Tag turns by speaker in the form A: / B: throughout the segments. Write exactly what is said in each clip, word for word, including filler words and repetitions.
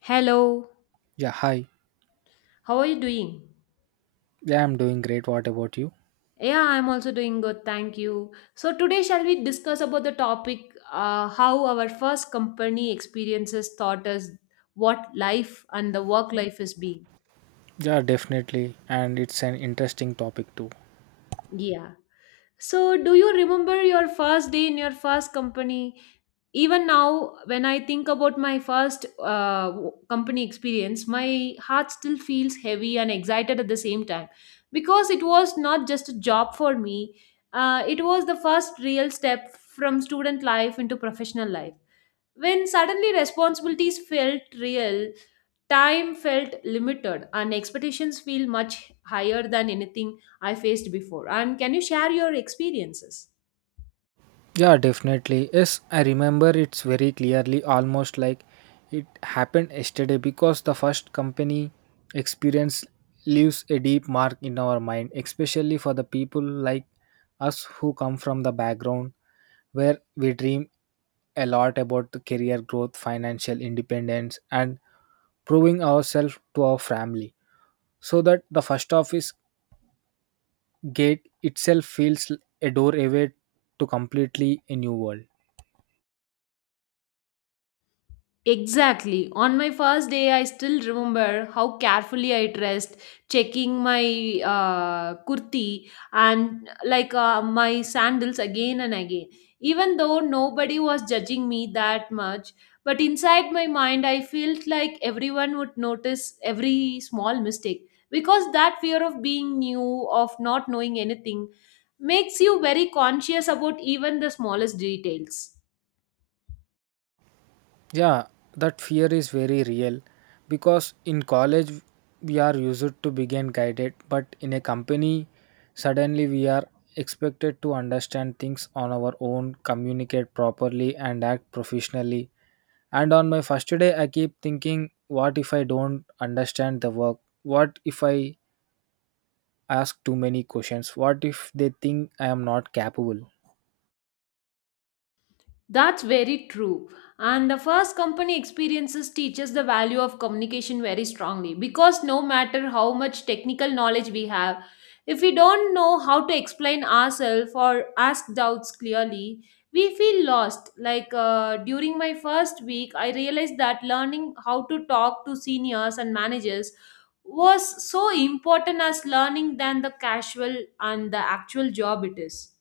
A: Hello,
B: Yeah, hi.
A: how are you doing?
B: Yeah, I'm doing great. What about you?
A: Yeah, I'm also doing good, thank you. So, today, shall we discuss about the topic uh, how our first company experiences taught us what life and the work life is being?
B: Yeah, definitely. And it's an interesting topic too.
A: Yeah. So, do you remember your first day in your first company? Even now, when I think about my first uh, w- company experience, my heart still feels heavy and excited at the same time because it was not just a job for me, uh, it was the first real step from student life into professional life. When suddenly responsibilities felt real, time felt limited, and expectations feel much higher than anything I faced before. And can you share your experiences?
B: Yeah, definitely. Yes, I remember it's very clearly, almost like it happened yesterday because the first company experience leaves a deep mark in our mind, especially for the people like us who come from the background where we dream a lot about the career growth, financial independence, and proving ourselves to our family. So that the first office gate itself feels l- a door away to completely a new world.
A: Exactly. On my first day, I still remember how carefully I dressed, checking my uh, kurti and like uh, my sandals again and again. Even though nobody was judging me that much, but inside my mind, I felt like everyone would notice every small mistake because that fear of being new, of not knowing anything, makes you very conscious about even the smallest details.
B: Yeah, that fear is very real because in college we are used to begin guided, but in a company suddenly we are expected to understand things on our own, communicate properly, and act professionally. And on my first day, I keep thinking, what if I don't understand the work? What if I ask too many questions? What if they think I am not capable?
A: That's very true. And the first company experiences teaches the value of communication very strongly because no matter how much technical knowledge we have, if we don't know how to explain ourselves or ask doubts clearly, we feel lost. Like uh, during my first week, I realized that learning how to talk to seniors and managers was so important as learning than the casual and the actual job it is.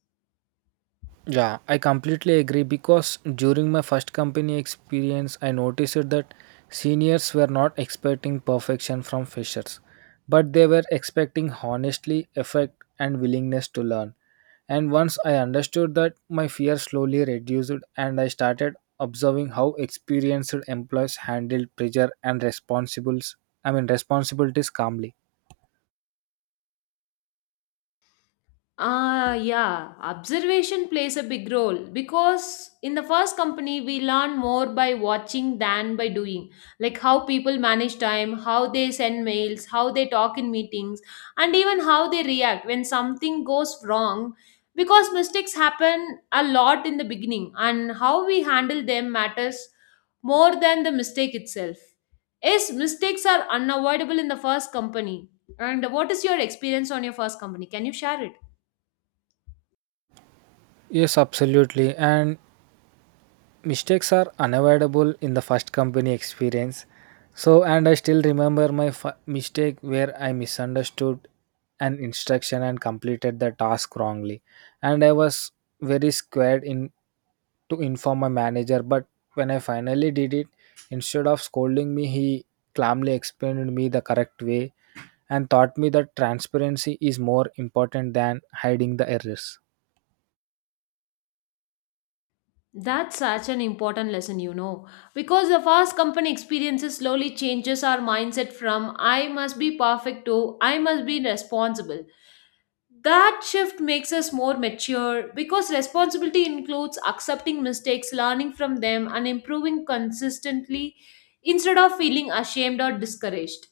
B: Yeah, I completely agree because during my first company experience, I noticed that seniors were not expecting perfection from freshers, but they were expecting honesty, effort, and willingness to learn. And once I understood that, my fear slowly reduced and I started observing how experienced employees handled pressure and responsibles I mean responsibilities calmly.
A: Ah, yeah, observation plays a big role because in the first company, we learn more by watching than by doing. Like how people manage time, how they send mails, how they talk in meetings, and even how they react when something goes wrong. Because mistakes happen a lot in the beginning, and how we handle them matters more than the mistake itself. Yes, mistakes are unavoidable in the first company. And what is your experience on your first company? Can you share it?
B: Yes, absolutely. And mistakes are unavoidable in the first company experience, so and I still remember my f- mistake where I misunderstood an instruction and completed the task wrongly, and I was very scared in to inform my manager, but when I finally did it, instead of scolding me, he calmly explained me the correct way and taught me that transparency is more important than hiding the errors.
A: That's such an important lesson, you know, because the fast company experiences slowly changes our mindset from I must be perfect to I must be responsible. That shift makes us more mature because responsibility includes accepting mistakes, learning from them, and improving consistently instead of feeling ashamed or discouraged.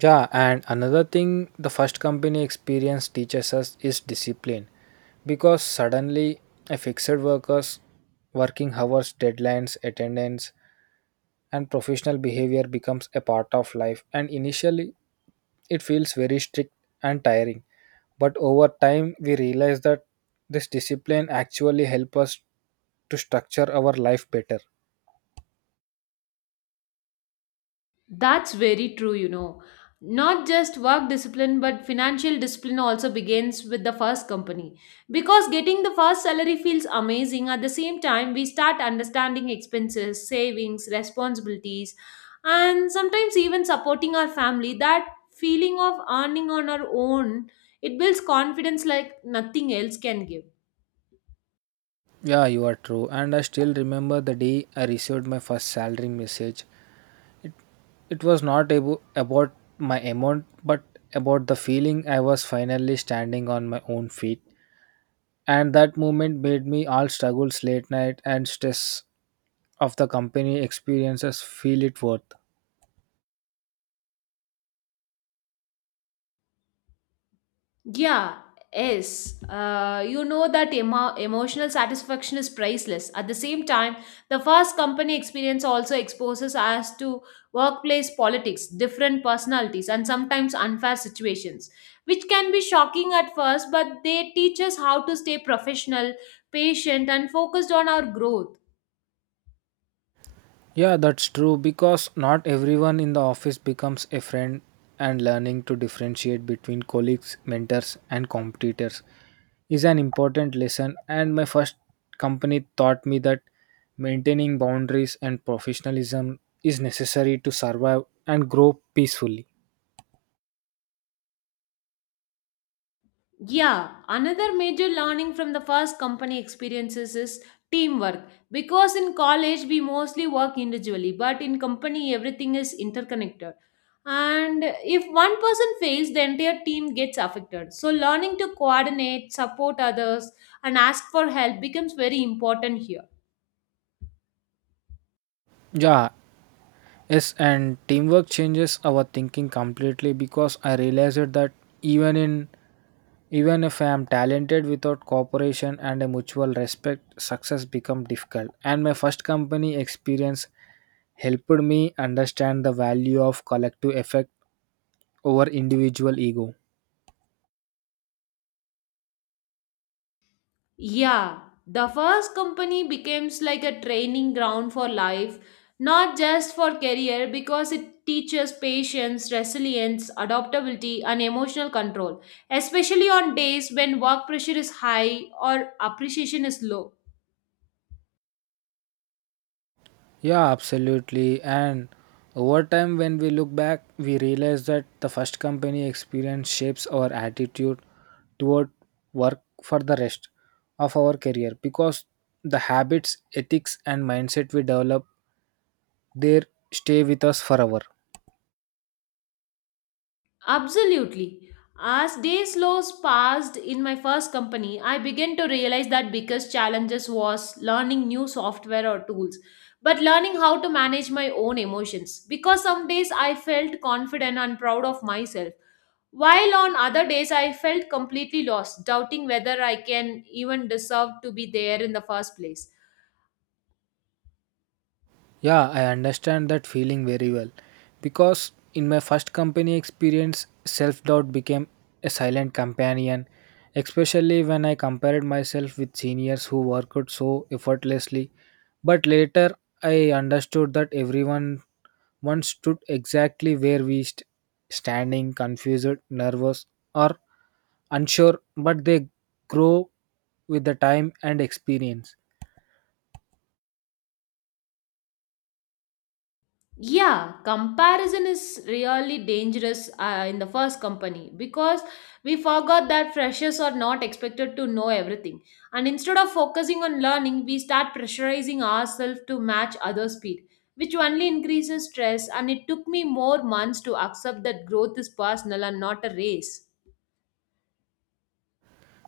B: Yeah, and another thing the first company experience teaches us is discipline, because suddenly a fixed workers working hours, deadlines, attendance, and professional behavior becomes a part of life, and initially it feels very strict and tiring, but over time we realize that this discipline actually help us to structure our life better.
A: That's very true, you know. Not just work discipline, but financial discipline also begins with the first company. Because getting the first salary feels amazing, at the same time, we start understanding expenses, savings, responsibilities, and sometimes even supporting our family. That feeling of earning on our own, it builds confidence like nothing else can give.
B: Yeah, you are true, and I still remember the day I received my first salary message. It was not abo- about my amount, but about the feeling I was finally standing on my own feet. And that moment made me all struggles late night and stress of the company experiences feel it worth.
A: Yeah, yes. Uh, you know that emo- emotional satisfaction is priceless. At the same time, the first company experience also exposes us to workplace politics, different personalities, and sometimes unfair situations, which can be shocking at first, but they teach us how to stay professional, patient, and focused on our growth.
B: Yeah, that's true because not everyone in the office becomes a friend, and learning to differentiate between colleagues, mentors and competitors is an important lesson, and my first company taught me that maintaining boundaries and professionalism is necessary to survive and grow peacefully.
A: Yeah, another major learning from the first company experiences is teamwork. Because in college we mostly work individually, but in company everything is interconnected. And if one person fails, the entire team gets affected. So learning to coordinate, support others, and ask for help becomes very important here.
B: Yeah, yes, and teamwork changes our thinking completely because I realized that even in even if I am talented without cooperation and a mutual respect, success becomes difficult. And my first company experience helped me understand the value of collective effect over individual ego.
A: Yeah, the first company becomes like a training ground for life, not just for career, because it teaches patience, resilience, adaptability, and emotional control, especially on days when work pressure is high or appreciation is low.
B: Yeah, absolutely. And over time, when we look back, we realize that the first company experience shapes our attitude toward work for the rest of our career, because the habits, ethics, and mindset we develop there stay with us forever.
A: Absolutely. As days slows passed in my first company, I began to realize that biggest challenges was learning new software or tools, but learning how to manage my own emotions. Because some days I felt confident and proud of myself, while on other days I felt completely lost, doubting whether I can even deserve to be there in the first place.
B: Yeah, I understand that feeling very well. Because in my first company experience, self doubt became a silent companion, especially when I compared myself with seniors who worked so effortlessly. But later, I understood that everyone once stood exactly where we st- standing, confused, nervous, or unsure, but they grow with the time and experience.
A: Yeah, comparison is really dangerous uh, in the first company because we forgot that freshers are not expected to know everything, and instead of focusing on learning we start pressurizing ourselves to match other speed, which only increases stress, and it took me more months to accept that growth is personal and not a race.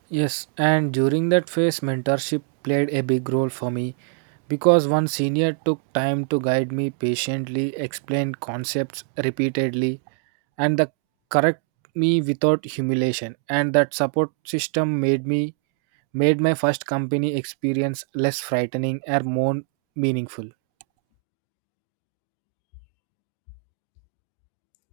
B: Yes, and during that phase, mentorship played a big role for me because one senior took time to guide me patiently, explain concepts repeatedly, and the correct me without humiliation. And that support system made me made my first company experience less frightening and more meaningful.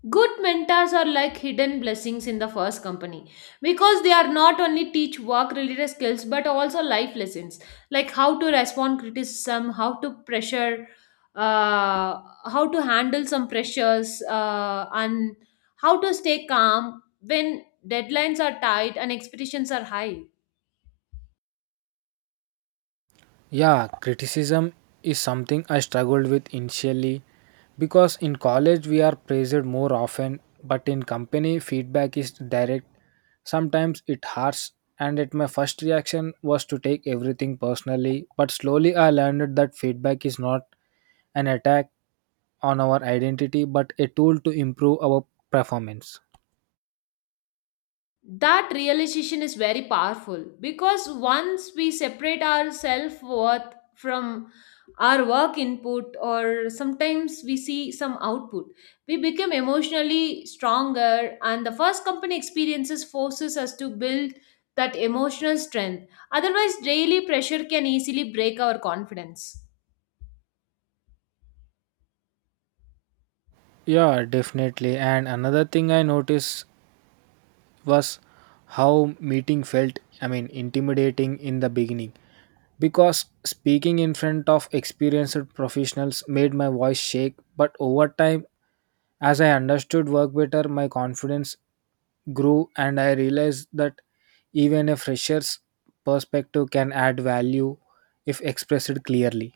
A: Good mentors are like hidden blessings in the first company because they are not only teach work related skills but also life lessons like how to respond criticism, how to pressure, uh, how to handle some pressures, uh, and how to stay calm when deadlines are tight and expectations are high.
B: Yeah, criticism is something I struggled with initially because in college we are praised more often, but in company feedback is direct. Sometimes it hurts, and at my first reaction was to take everything personally. But slowly I learned that feedback is not an attack on our identity but a tool to improve our performance.
A: That realization is very powerful because once we separate our self worth from our work input, or sometimes we see some output, we become emotionally stronger, and the first company experiences forces us to build that emotional strength, otherwise daily pressure can easily break our confidence.
B: Yeah, definitely. And another thing I noticed was how meeting felt, I mean, intimidating in the beginning because speaking in front of experienced professionals made my voice shake, but over time, as I understood work better, my confidence grew and I realized that even a fresher's perspective can add value if expressed clearly.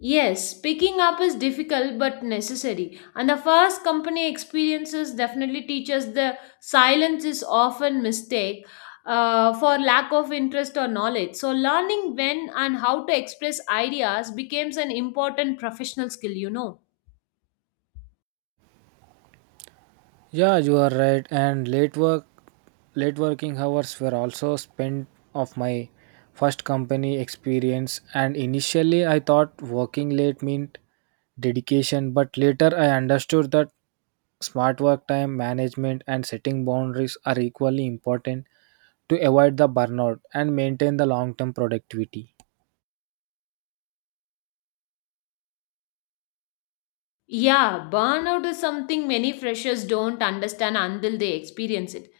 A: Yes, picking up is difficult but necessary. And the first company experiences definitely teaches the silence is often mistake uh, for lack of interest or knowledge. So learning when and how to express ideas becomes an important professional skill, you know.
B: Yeah, you are right. And late work, late working hours were also spent of my first company experience. And initially, I thought working late meant dedication, but later I understood that smart work time management and setting boundaries are equally important to avoid the burnout and maintain the long term productivity.
A: Yeah, burnout is something many freshers don't understand until they experience it.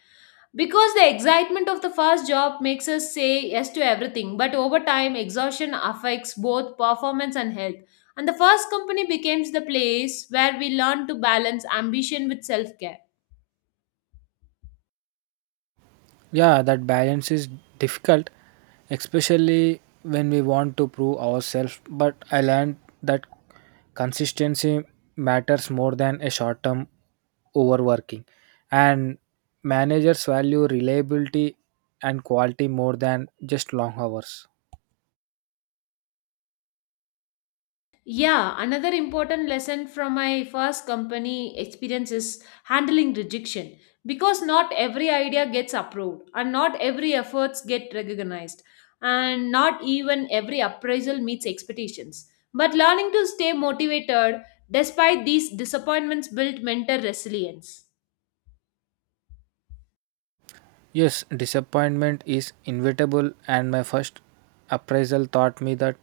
A: Because the excitement of the first job makes us say yes to everything, but over time, exhaustion affects both performance and health. And the first company becomes the place where we learn to balance ambition with self care.
B: Yeah, that balance is difficult, especially when we want to prove ourselves. But I learned that consistency matters more than a short term overworking, and managers value reliability and quality more than just long hours.
A: Yeah, another important lesson from my first company experience is handling rejection because not every idea gets approved and not every efforts get recognized and not even every appraisal meets expectations. But learning to stay motivated despite these disappointments build mental resilience.
B: Yes, disappointment is inevitable, and my first appraisal taught me that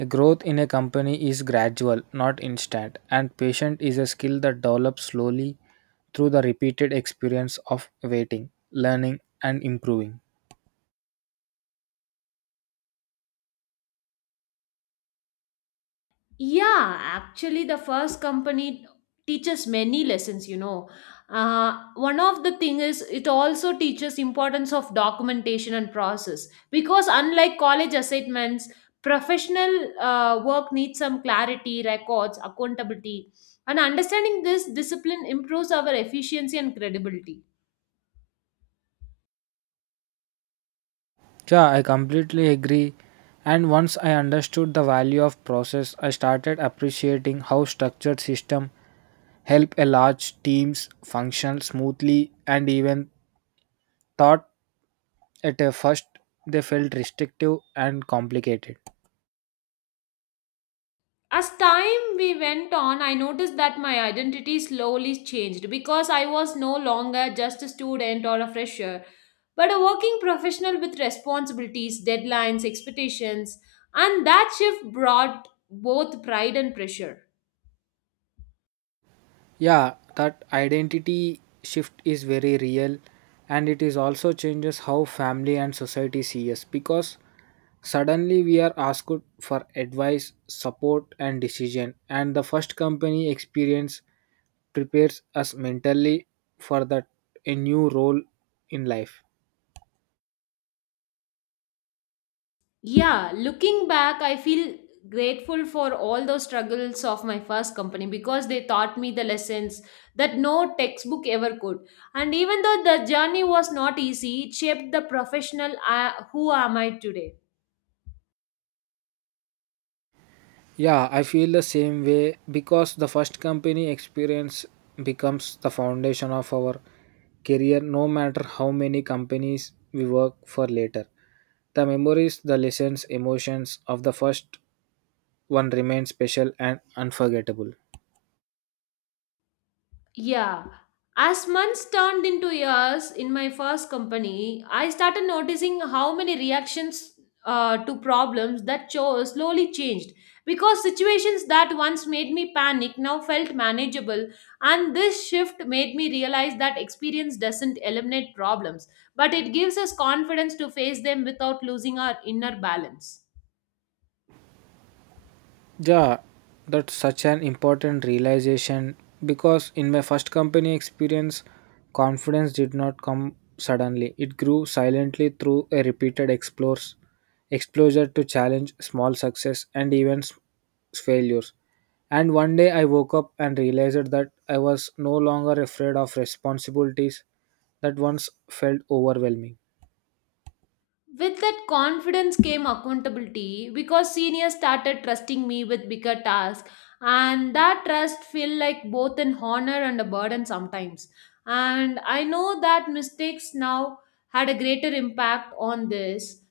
B: a growth in a company is gradual, not instant, and patience is a skill that develops slowly through the repeated experience of waiting, learning, and improving.
A: Yeah, actually, the first company teaches many lessons, you know. Uh, one of the thing is it also teaches importance of documentation and process because unlike college assignments, professional uh, work needs some clarity, records, accountability, and understanding this discipline improves our efficiency and credibility.
B: Yeah, I completely agree. And once I understood the value of process, I started appreciating how structured system help a large teams function smoothly and even thought at uh, first, they felt restrictive and complicated.
A: As time we went on, I noticed that my identity slowly changed because I was no longer just a student or a fresher, but a working professional with responsibilities, deadlines, expectations, and that shift brought both pride and pressure.
B: Yeah, that identity shift is very real, and it is also changes how family and society see us because suddenly we are asked for advice, support and decision, and the first company experience prepares us mentally for that a new role in life.
A: Yeah, looking back, I feel grateful for all those struggles of my first company because they taught me the lessons that no textbook ever could. And even though the journey was not easy, it shaped the professional I, who am I today.
B: Yeah, I feel the same way because the first company experience becomes the foundation of our career, no matter how many companies we work for later. The memories, the lessons, emotions of the first one remain special and unforgettable.
A: Yeah. As months turned into years in my first company, I started noticing how many reactions uh, to problems that chose slowly changed because situations that once made me panic now felt manageable, and this shift made me realize that experience doesn't eliminate problems, but it gives us confidence to face them without losing our inner balance.
B: Yeah, that's such an important realization because in my first company experience, confidence did not come suddenly. It grew silently through a repeated explores, exposure to challenge, small success, and even s- failures. And one day I woke up and realized that I was no longer afraid of responsibilities that once felt overwhelming.
A: With that confidence came accountability because seniors started trusting me with bigger tasks, and that trust felt like both an honor and a burden sometimes. And I know that mistakes now had a greater impact on this.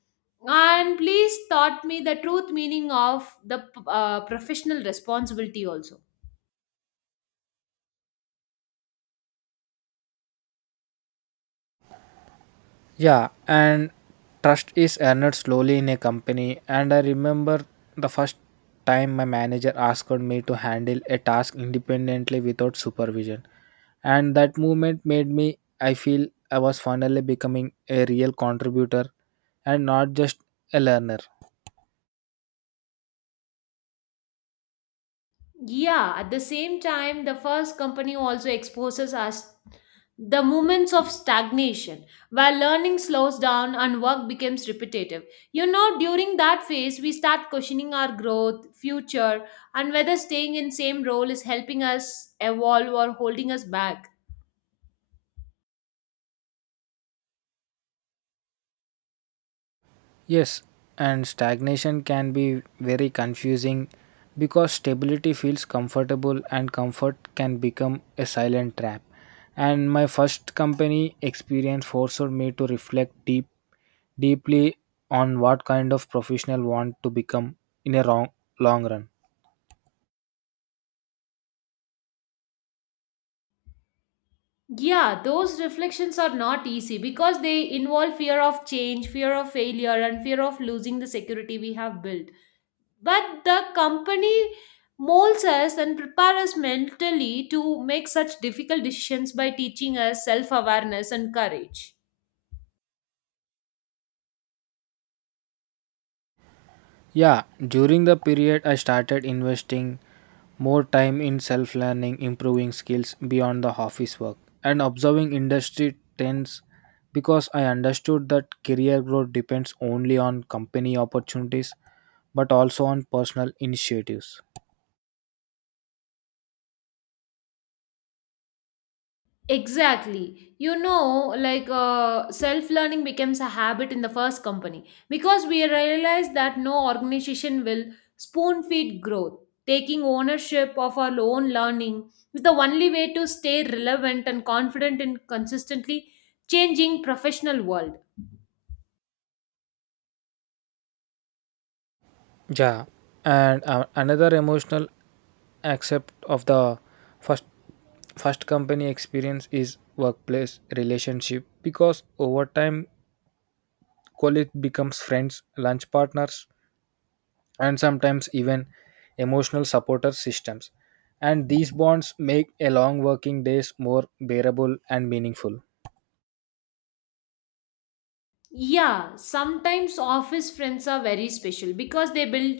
A: And please taught me the truth meaning of the uh, professional responsibility also.
B: Yeah, and trust is earned slowly in a company. And I remember the first time my manager asked me to handle a task independently without supervision. And that movement made me I feel I was finally becoming a real contributor and not just a learner.
A: Yeah, at the same time, the first company also exposes us the moments of stagnation where learning slows down and work becomes repetitive. You know, during that phase, we start questioning our growth, future, and whether staying in same role is helping us evolve or holding us back.
B: Yes, and stagnation can be very confusing because stability feels comfortable and comfort can become a silent trap. And my first company experience forced me to reflect deep deeply on what kind of professional want to become in a long, long run.
A: Yeah, those reflections are not easy because they involve fear of change, fear of failure, and fear of losing the security we have built. But the company molds us and prepares us mentally to make such difficult decisions by teaching us self awareness and courage.
B: Yeah, during the period I started investing more time in self learning, improving skills beyond the office work, and observing industry trends because I understood that career growth depends only on company opportunities but also on personal initiatives.
A: Exactly. You know, like uh, self learning becomes a habit in the first company because we realize that no organization will spoon feed growth. Taking ownership of our own learning is the only way to stay relevant and confident in consistently changing professional world.
B: Yeah, and uh, another emotional aspect of the first first company experience is workplace relationship because over time colleagues becomes friends, lunch partners, and sometimes even emotional supporter systems. And these bonds make a long working days more bearable and meaningful.
A: Yeah, sometimes office friends are very special because they build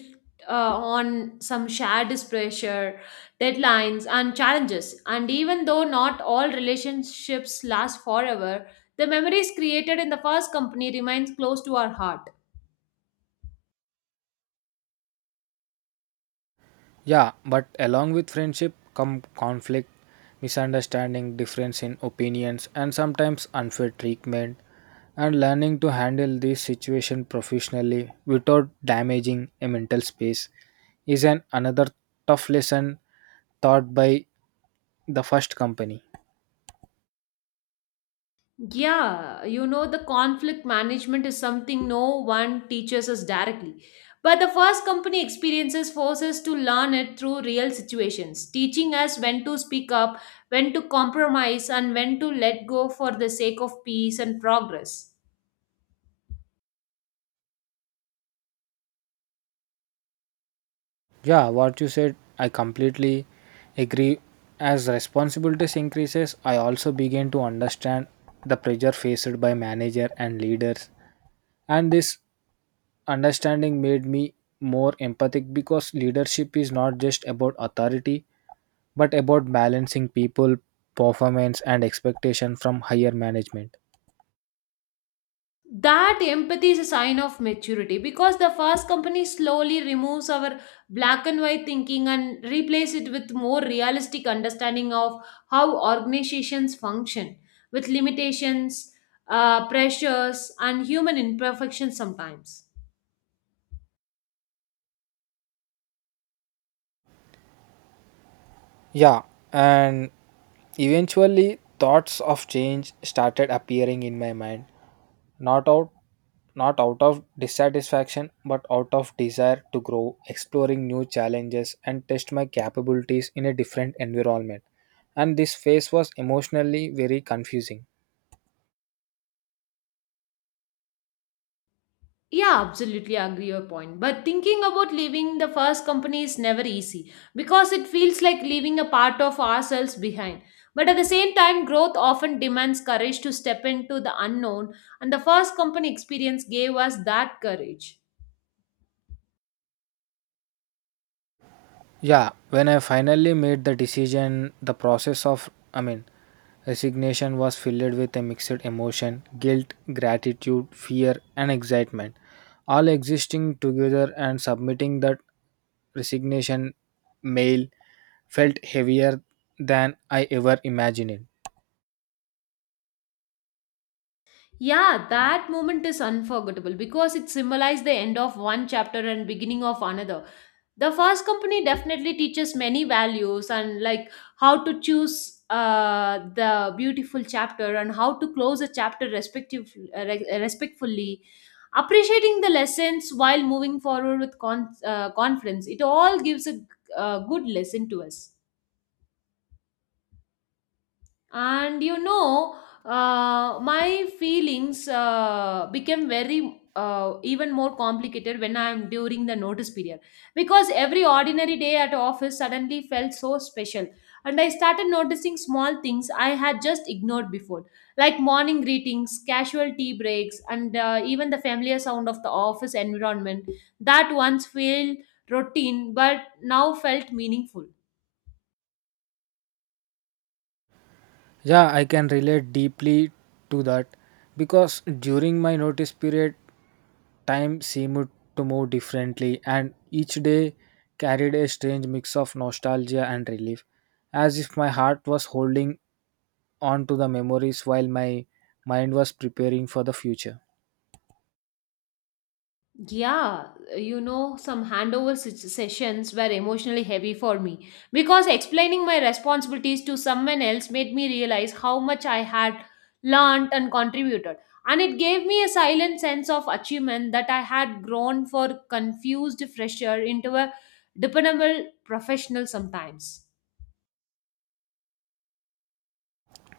A: uh, on some shared pressure, deadlines, and challenges. And even though not all relationships last forever, the memories created in the first company remains close to our heart.
B: Yeah, but along with friendship come conflict, misunderstanding, difference in opinions, and sometimes unfair treatment. And learning to handle this situation professionally without damaging a mental space is an another tough lesson taught by the first company.
A: Yeah, you know, the conflict management is something no one teaches us directly. But the first company experiences force us to learn it through real situations, teaching us when to speak up, when to compromise, and when to let go for the sake of peace and progress.
B: Yeah, what you said, I completely agree. As responsibilities increases, I also begin to understand the pressure faced by manager and leaders. And this understanding made me more empathic because leadership is not just about authority, but about balancing people, performance and expectation from higher management.
A: That empathy is a sign of maturity because the fast company slowly removes our black and white thinking and replace it with more realistic understanding of how organizations function with limitations, uh, pressures and human imperfections sometimes.
B: Yeah, and eventually thoughts of change started appearing in my mind, not out not out of dissatisfaction but out of desire to grow, exploring new challenges, and test my capabilities in a different environment. And this phase was emotionally very confusing.
A: Yeah, absolutely agree your point. But thinking about leaving the first company is never easy because it feels like leaving a part of ourselves behind. But at the same time, growth often demands courage to step into the unknown, and the first company experience gave us that courage.
B: Yeah, when I finally made the decision, the process of, I mean, resignation was filled with a mixed emotion, guilt, gratitude, fear, and excitement, all existing together, and submitting that resignation mail felt heavier than I ever imagined.
A: Yeah, that moment is unforgettable because it symbolized the end of one chapter and beginning of another. The first company definitely teaches many values, and like how to choose uh, the beautiful chapter and how to close a chapter respective, uh, re- uh, respectfully, appreciating the lessons while moving forward with con- uh, confidence. It all gives a, a good lesson to us. And you know uh, My feelings uh, became very uh, even more complicated when I'm during the notice period, because every ordinary day at office suddenly felt so special, and I started noticing small things I had just ignored before, like morning greetings, casual tea breaks, and uh, even the familiar sound of the office environment that once felt routine but now felt meaningful.
B: Yeah, I can relate deeply to that because during my notice period, time seemed to move differently, and each day carried a strange mix of nostalgia and relief, as if my heart was holding on to the memories while my mind was preparing for the future.
A: Yeah, you know, some handover se- sessions were emotionally heavy for me, because explaining my responsibilities to someone else made me realize how much I had learned and contributed. And it gave me a silent sense of achievement that I had grown for confused fresher into a dependable professional sometimes.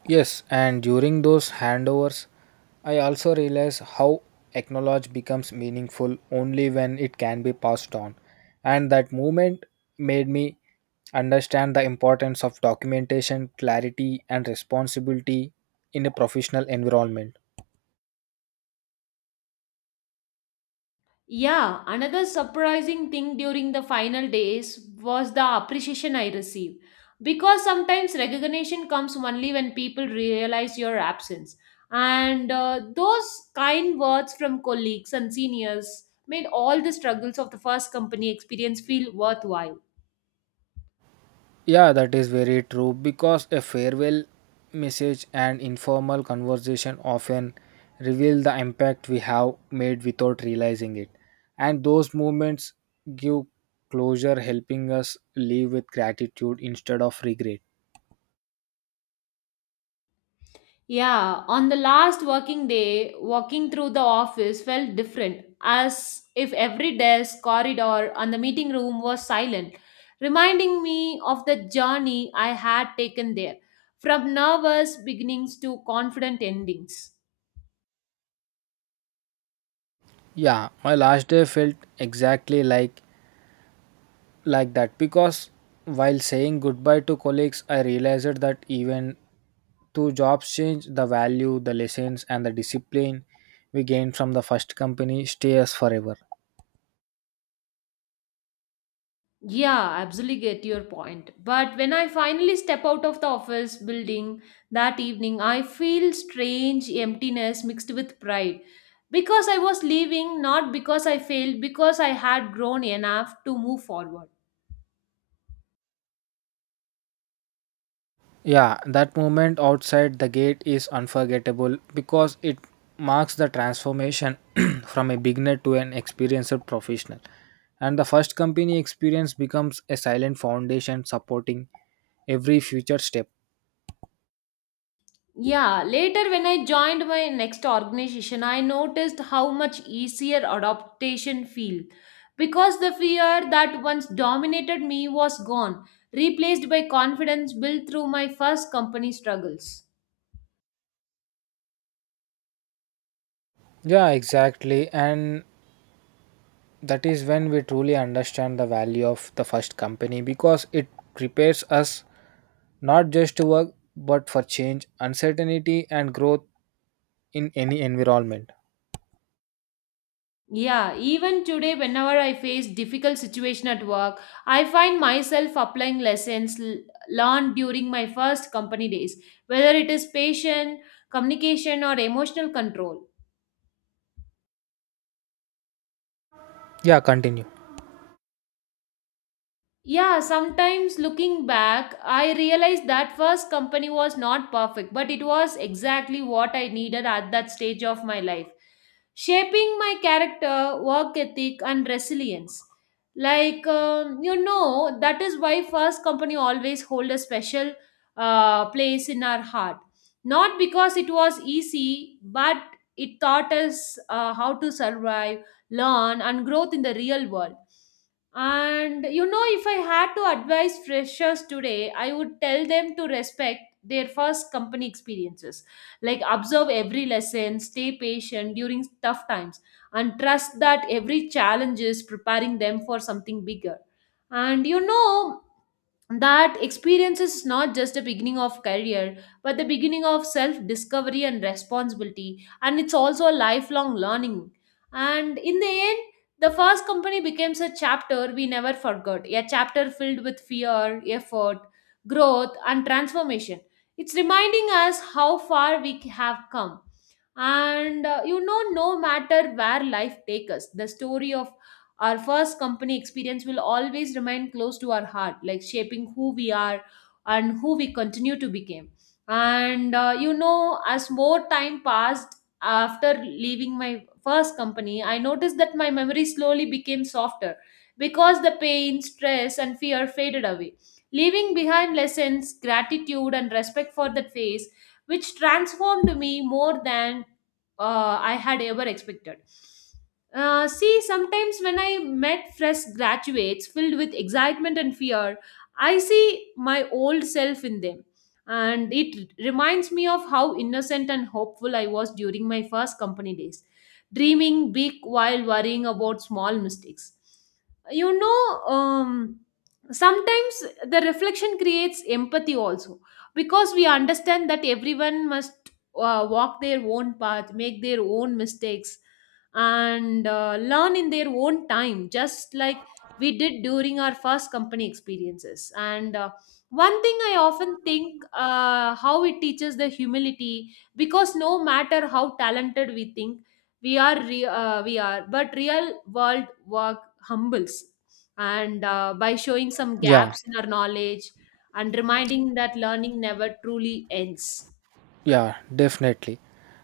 B: Yes, and during those handovers, I also realize how acknowledge becomes meaningful only when it can be passed on. And that movement made me understand the importance of documentation, clarity, and responsibility in a professional environment.
A: Yeah, another surprising thing during the final days was the appreciation I received, because sometimes recognition comes only when people realize your absence. And uh, those kind words from colleagues and seniors made all the struggles of the first company experience feel worthwhile.
B: Yeah, that is very true because a farewell message and informal conversation often reveal the impact we have made without realizing it. And those moments give closure, helping us live with gratitude instead of regret.
A: Yeah, on the last working day, walking through the office felt different, as if every desk, corridor, and the meeting room was silent, reminding me of the journey I had taken there, from nervous beginnings to confident endings.
B: Yeah, my last day felt exactly like like that because while saying goodbye to colleagues, I realized that even to jobs change, the value, the lessons, and the discipline we gain from the first company stay us forever.
A: Yeah, I absolutely get your point. But when I finally step out of the office building that evening, I feel strange emptiness mixed with pride. Because I was leaving, not because I failed, because I had grown enough to move forward.
B: Yeah, that moment outside the gate is unforgettable because it marks the transformation from a beginner to an experienced professional. And the first company experience becomes a silent foundation supporting every future step.
A: Yeah, later when I joined my next organization, I noticed how much easier adaptation feel, because the fear that once dominated me was gone, replaced by confidence built through my first company struggles.
B: Yeah, exactly. And that is when we truly understand the value of the first company because it prepares us not just to work but for change, uncertainty, and growth in any environment.
A: Yeah, even today, whenever I face difficult situation at work, I find myself applying lessons l- learned during my first company days, whether it is patient, communication, or emotional control.
B: Yeah, continue.
A: Yeah, sometimes looking back, I realized that first company was not perfect, but it was exactly what I needed at that stage of my life, shaping my character, work ethic, and resilience. Like, um, you know, that is why first company always hold a special uh, place in our heart. Not because it was easy, but it taught us uh, how to survive, learn, and growth in the real world. And you know, if I had to advise freshers today, I would tell them to respect their first company experiences. Like, observe every lesson, stay patient during tough times, and trust that every challenge is preparing them for something bigger. And you know, that experience is not just the beginning of career but the beginning of self discovery and responsibility, and it's also a lifelong learning. And in the end, the first company becomes a chapter we never forgot, a chapter filled with fear, effort, growth, and transformation. It's reminding us how far we have come. And uh, you know no matter where life takes us, the story of our first company experience will always remain close to our heart, like shaping who we are and who we continue to become. And uh, you know, as more time passed after leaving my first company, I noticed that my memory slowly became softer, because the pain, stress, and fear faded away, leaving behind lessons, gratitude, and respect for that phase, which transformed me more than uh, I had ever expected. Uh, see, sometimes when I met fresh graduates filled with excitement and fear, I see my old self in them. And it reminds me of how innocent and hopeful I was during my first company days, dreaming big while worrying about small mistakes. You know, um, Sometimes the reflection creates empathy also, because we understand that everyone must uh, walk their own path, make their own mistakes, and uh, learn in their own time, just like we did during our first company experiences. And uh, one thing I often think, uh, how it teaches the humility, because no matter how talented we think we are, re- uh, we are, but real world work humbles. And uh, by showing some
B: Yeah,
A: gaps in our knowledge and reminding that learning never truly ends.
B: yeah, definitely.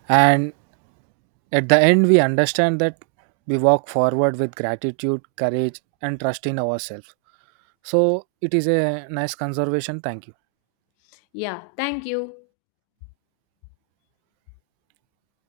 B: And at the end, we understand that we walk forward with gratitude, courage, and trust in ourselves. So it is a nice conservation. Thank you.
A: Yeah, thank you.